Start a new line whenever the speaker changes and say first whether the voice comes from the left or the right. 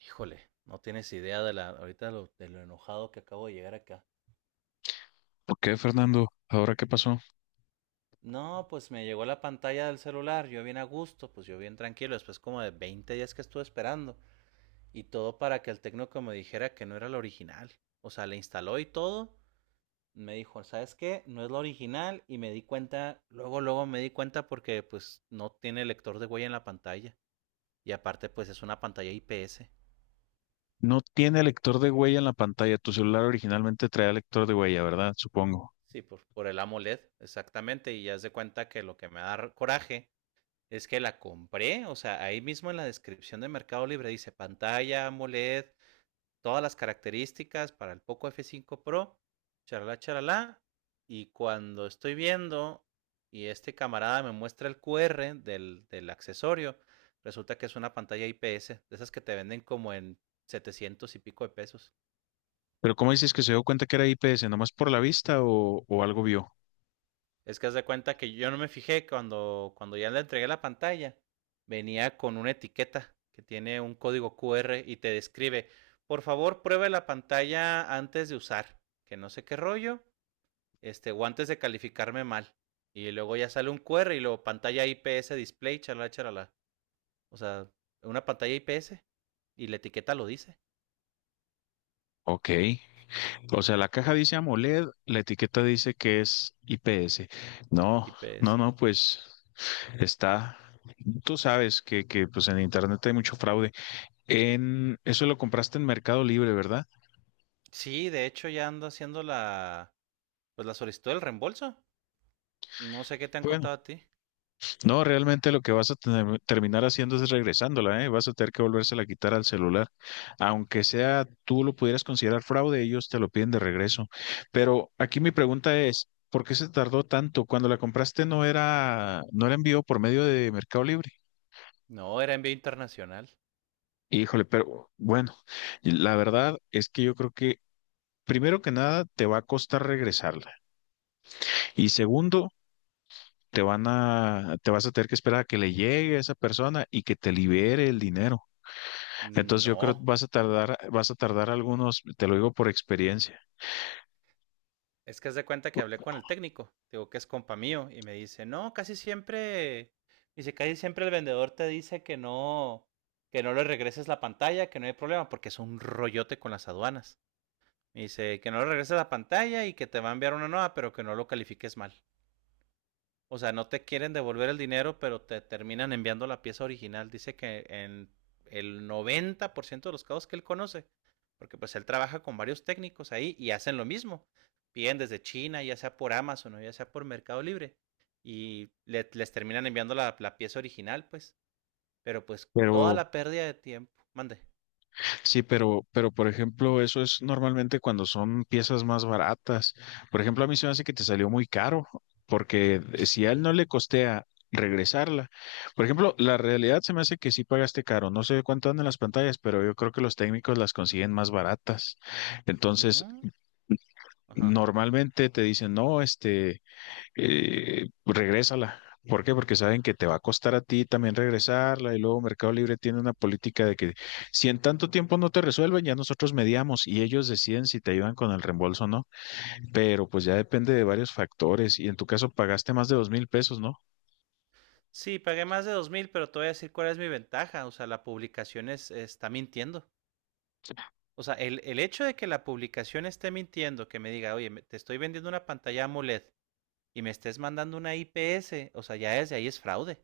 right: Híjole, no tienes idea de lo enojado que acabo de llegar acá.
left: ¿Por qué, Fernando? ¿Ahora qué pasó?
right: No, pues me llegó la pantalla del celular, yo bien a gusto, pues yo bien tranquilo, después como de 20 días que estuve esperando. Y todo para que el técnico me dijera que no era la original. O sea, le instaló y todo. Me dijo, ¿sabes qué? No es la original. Y me di cuenta, luego, luego me di cuenta porque pues no tiene lector de huella en la pantalla. Y aparte, pues es una pantalla IPS.
left: No tiene lector de huella en la pantalla. Tu celular originalmente traía lector de huella, ¿verdad? Supongo.
right: Sí, por el AMOLED, exactamente. Y ya se cuenta que lo que me da coraje. Es que la compré, o sea, ahí mismo en la descripción de Mercado Libre dice pantalla AMOLED, todas las características para el Poco F5 Pro, charalá, charalá. Y cuando estoy viendo y este camarada me muestra el QR del accesorio, resulta que es una pantalla IPS, de esas que te venden como en 700 y pico de pesos.
left: Pero ¿cómo dices que se dio cuenta que era IPS? ¿Nomás por la vista o algo vio?
right: Es que haz de cuenta que yo no me fijé cuando ya le entregué la pantalla. Venía con una etiqueta que tiene un código Q R y te describe, por favor, pruebe la pantalla antes de usar, que no sé qué rollo, este, o antes de calificarme mal. Y luego ya sale un Q R y luego pantalla I P S display, chalala, chalala. O sea, una pantalla I P S y la etiqueta lo dice,
left: Ok. O sea, la caja dice AMOLED, la etiqueta dice que es IPS. No,
right: I P
left: no,
right: S.
left: no, pues está. Tú sabes que pues en internet hay mucho fraude. En eso lo compraste en Mercado Libre, ¿verdad?
right: Sí, de hecho ya ando haciendo la, pues la solicitud del reembolso. No sé qué te han
left: Bueno,
right: contado a ti.
left: no, realmente lo que vas a terminar haciendo es regresándola, ¿eh? Vas a tener que volvérsela a quitar al celular. Aunque sea tú lo pudieras considerar fraude, ellos te lo piden de regreso. Pero aquí mi pregunta es, ¿por qué se tardó tanto? Cuando la compraste no era envío por medio de Mercado Libre.
right: No, era envío internacional.
left: Híjole, pero bueno, y la verdad es que yo creo que primero que nada te va a costar regresarla y segundo, te vas a tener que esperar a que le llegue a esa persona y que te libere el dinero. Entonces yo creo que
right: No,
left: vas a tardar algunos, te lo digo por experiencia,
right: es que haz de cuenta que hablé con el técnico, digo que es compa mío, y me dice, no, casi siempre, dice, casi siempre el vendedor te dice que no le regreses la pantalla, que no hay problema, porque es un rollote con las aduanas. Me dice que no le regreses la pantalla y que te va a enviar una nueva, pero que no lo califiques mal. O sea, no te quieren devolver el dinero, pero te terminan enviando la pieza original. Dice que en el 90% de los casos que él conoce, porque pues él trabaja con varios técnicos ahí y hacen lo mismo. Piden desde China, ya sea por Amazon o ya sea por Mercado Libre, y les terminan enviando la pieza original, pues. Pero pues toda
left: pero.
right: la pérdida de tiempo. Mande.
left: Sí, pero por ejemplo, eso es normalmente cuando son piezas más baratas. Por ejemplo, a mí se me hace que te salió muy caro, porque si a él no
right: Sí.
left: le costea regresarla. Por ejemplo, la realidad se me hace que sí pagaste caro. No sé cuánto andan las pantallas, pero yo creo que los técnicos las consiguen más baratas. Entonces,
right: No. Ajá.
left: normalmente te dicen, no, regrésala. ¿Por qué? Porque saben que te va a costar a ti también regresarla y luego Mercado Libre tiene una política de que si en tanto tiempo no te resuelven, ya nosotros mediamos y ellos deciden si te ayudan con el reembolso o no, pero pues ya depende de varios factores y en tu caso pagaste más de 2,000 pesos, ¿no?
right: Sí, pagué más de 2,000, pero te voy a decir cuál es mi ventaja. O sea, la publicación es, está mintiendo. O sea, el hecho de que la publicación esté mintiendo, que me diga, oye, me- te estoy vendiendo una pantalla AMOLED y me estés mandando una IPS, o sea, ya desde ahí es fraude.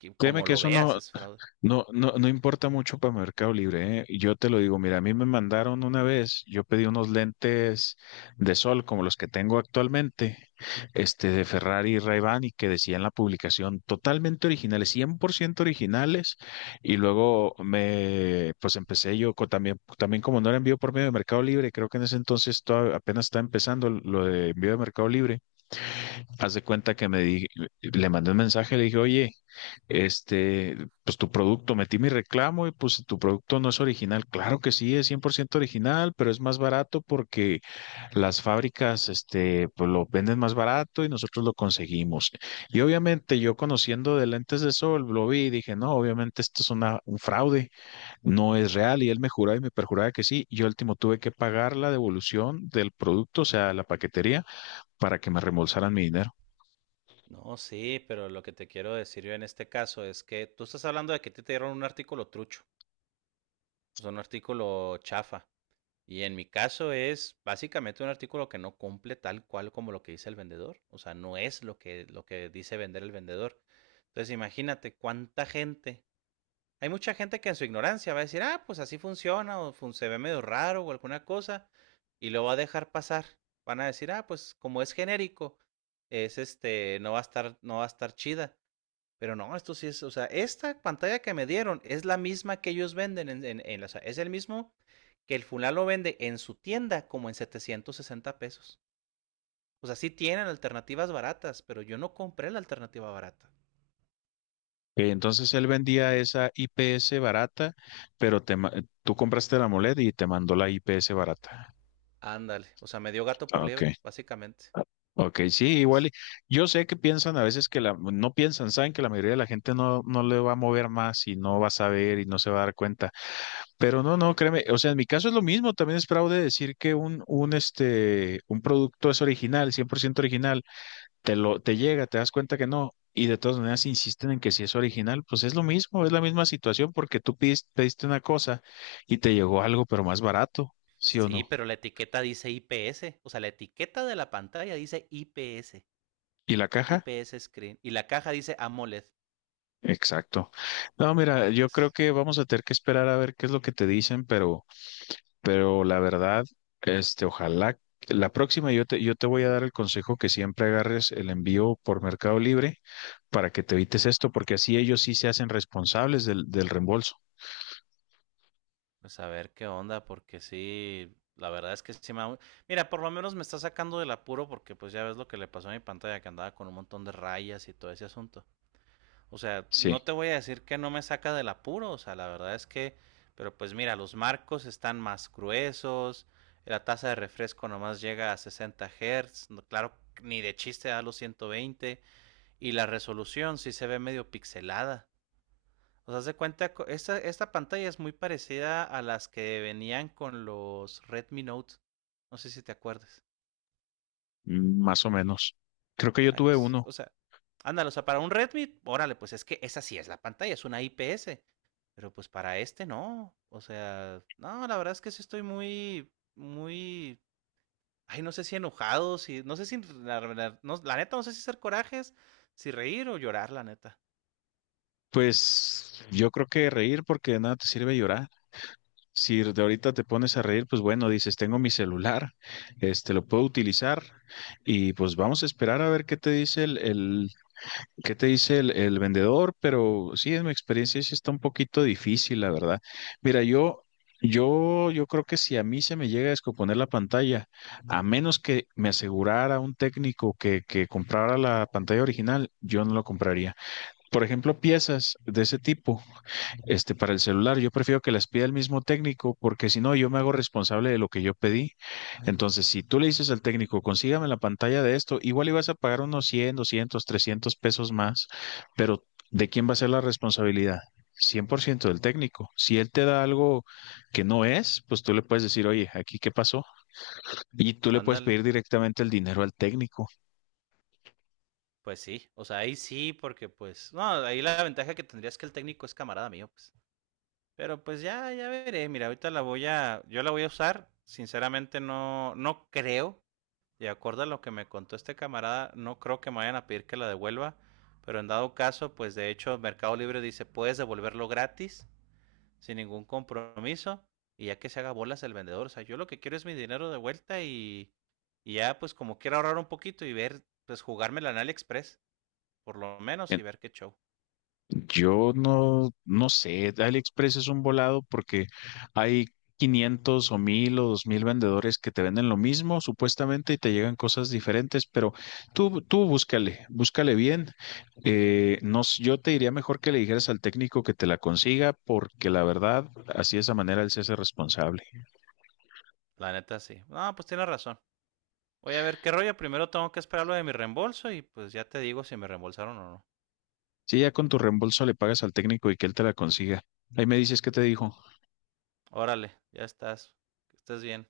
right: Que
left: Créeme
right: como
left: que
right: lo
left: eso
right: veas,
left: no.
right: es fraude.
left: No, no, no importa mucho para Mercado Libre, ¿eh? Yo te lo digo, mira, a mí me mandaron una vez, yo pedí unos lentes de sol como los que tengo actualmente, de Ferrari y Ray-Ban y que decían la publicación totalmente originales, 100% originales y luego pues empecé yo también como no era envío por medio de Mercado Libre, creo que en ese entonces apenas estaba empezando lo de envío de Mercado Libre, haz de cuenta que le mandé un mensaje, le dije, oye, este, pues tu producto, metí mi reclamo y pues tu producto no es original. Claro que sí, es 100% original, pero es más barato porque las fábricas, pues lo venden más barato y nosotros lo conseguimos. Y obviamente yo conociendo de lentes de sol, lo vi y dije, no, obviamente esto es un fraude, no es real. Y él me juraba y me perjuraba que sí. Yo último tuve que pagar la devolución del producto, o sea, la paquetería, para que me reembolsaran mi dinero.
right: No, sí, pero lo que te quiero decir yo en este caso es que tú estás hablando de que a ti te dieron un artículo trucho, o sea, un artículo chafa. Y en mi caso es básicamente un artículo que no cumple tal cual como lo que dice el vendedor. O sea, no es lo que dice vender el vendedor. Entonces, imagínate cuánta gente. Hay mucha gente que en su ignorancia va a decir, ah, pues así funciona, o se ve medio raro o alguna cosa, y lo va a dejar pasar. Van a decir, ah, pues como es genérico, es este, no va a estar chida. Pero no, esto sí es, o sea, esta pantalla que me dieron es la misma que ellos venden, o sea, es el mismo que el fulano lo vende en su tienda como en 760 pesos. O sea, sí tienen alternativas baratas, pero yo no compré la alternativa barata.
left: Ok. Entonces él vendía esa IPS barata, pero tú compraste la AMOLED y te mandó la IPS barata.
right: Ándale, o sea, me dio gato por
left: Ah, ok,
right: liebre, básicamente.
left: ok, sí, igual.
right: Es,
left: Yo sé que piensan a veces no piensan, saben que la mayoría de la gente no le va a mover más y no va a saber y no se va a dar cuenta. Pero no, no, créeme, o sea, en mi caso es lo mismo, también es fraude decir que un producto es original, 100% original, te llega, te das cuenta que no, y de todas maneras insisten en que si es original, pues es lo mismo, es la misma situación porque tú pediste una cosa y te llegó algo, pero más barato, ¿sí o
right: Sí,
left: no?
right: pero la etiqueta dice IPS, o sea, la etiqueta de la pantalla dice IPS,
left: ¿Y la caja?
right: IPS Screen, y la caja dice AMOLED.
left: Exacto. No, mira, yo creo
right: Entonces,
left: que vamos a tener que esperar a ver qué es lo que te dicen, pero, la verdad, ojalá que la próxima yo te voy a dar el consejo que siempre agarres el envío por Mercado Libre para que te evites esto, porque así ellos sí se hacen responsables del reembolso.
right: pues a ver qué onda, porque sí, la verdad es que sí Mira, por lo menos me está sacando del apuro porque pues ya ves lo que le pasó a mi pantalla, que andaba con un montón de rayas y todo ese asunto. O sea, no
left: Sí.
right: te voy a decir que no me saca del apuro, o sea, la verdad es que, pero pues mira, los marcos están más gruesos, la tasa de refresco nomás llega a 60 Hz, claro, ni de chiste da los 120, y la resolución sí se ve medio pixelada. O sea, se cuenta, esta pantalla es muy parecida a las que venían con los Redmi Note, no sé si te acuerdas.
left: Más o menos. Creo que yo
right: Ay,
left: tuve
right: pues,
left: uno.
right: o sea, ándale, o sea, para un Redmi, órale, pues es que esa sí es la pantalla, es una IPS. Pero pues para este no. O sea, no, la verdad es que sí estoy muy, muy. Ay, no sé si enojado, si. No sé si. La neta, no sé si hacer corajes, si reír o llorar, la neta.
left: Pues yo creo que reír porque de nada te sirve llorar. Si de ahorita te pones a reír, pues bueno, dices, tengo mi celular, este lo puedo utilizar y pues vamos a esperar a ver ¿Qué te dice el vendedor? Pero sí, en mi experiencia sí está un poquito difícil, la verdad. Mira, yo creo que si a mí se me llega a descomponer la pantalla, a menos que me asegurara un técnico que comprara la pantalla original, yo no lo compraría. Por ejemplo, piezas de ese tipo para el celular. Yo prefiero que las pida el mismo técnico porque si no, yo me hago responsable de lo que yo pedí. Entonces, si tú le dices al técnico, consígame la pantalla de esto, igual ibas a pagar unos 100, 200, 300 pesos más, pero ¿de quién va a ser la responsabilidad? 100% del técnico. Si él te da algo que no es, pues tú le puedes decir, oye, aquí qué pasó. Y tú le puedes
right: Ándale.
left: pedir directamente el dinero al técnico.
right: Pues sí. O sea, ahí sí, porque pues. No, ahí la ventaja que tendría es que el técnico es camarada mío, pues. Pero pues ya veré. Mira, ahorita yo la voy a usar. Sinceramente no, no creo. De acuerdo a lo que me contó este camarada, no creo que me vayan a pedir que la devuelva. Pero en dado caso, pues de hecho Mercado Libre dice, puedes devolverlo gratis, sin ningún compromiso. Y ya que se haga bolas el vendedor. O sea, yo lo que quiero es mi dinero de vuelta y ya pues como quiero ahorrar un poquito y ver, pues jugármela en AliExpress, por lo menos, y ver qué show.
left: Yo no, no sé, AliExpress es un volado porque hay 500 o 1,000 o 2,000 vendedores que te venden lo mismo supuestamente y te llegan cosas diferentes, pero tú búscale, búscale bien. No, yo te diría mejor que le dijeras al técnico que te la consiga porque la verdad, así de esa manera él se hace responsable.
right: La neta sí. No, pues tiene razón. Voy a ver qué rollo. Primero tengo que esperar lo de mi reembolso y pues ya te digo si me reembolsaron o no.
left: Si ya con tu reembolso le pagas al técnico y que él te la consiga, ahí me dices qué te dijo.
right: Órale, ya estás. Que estés bien.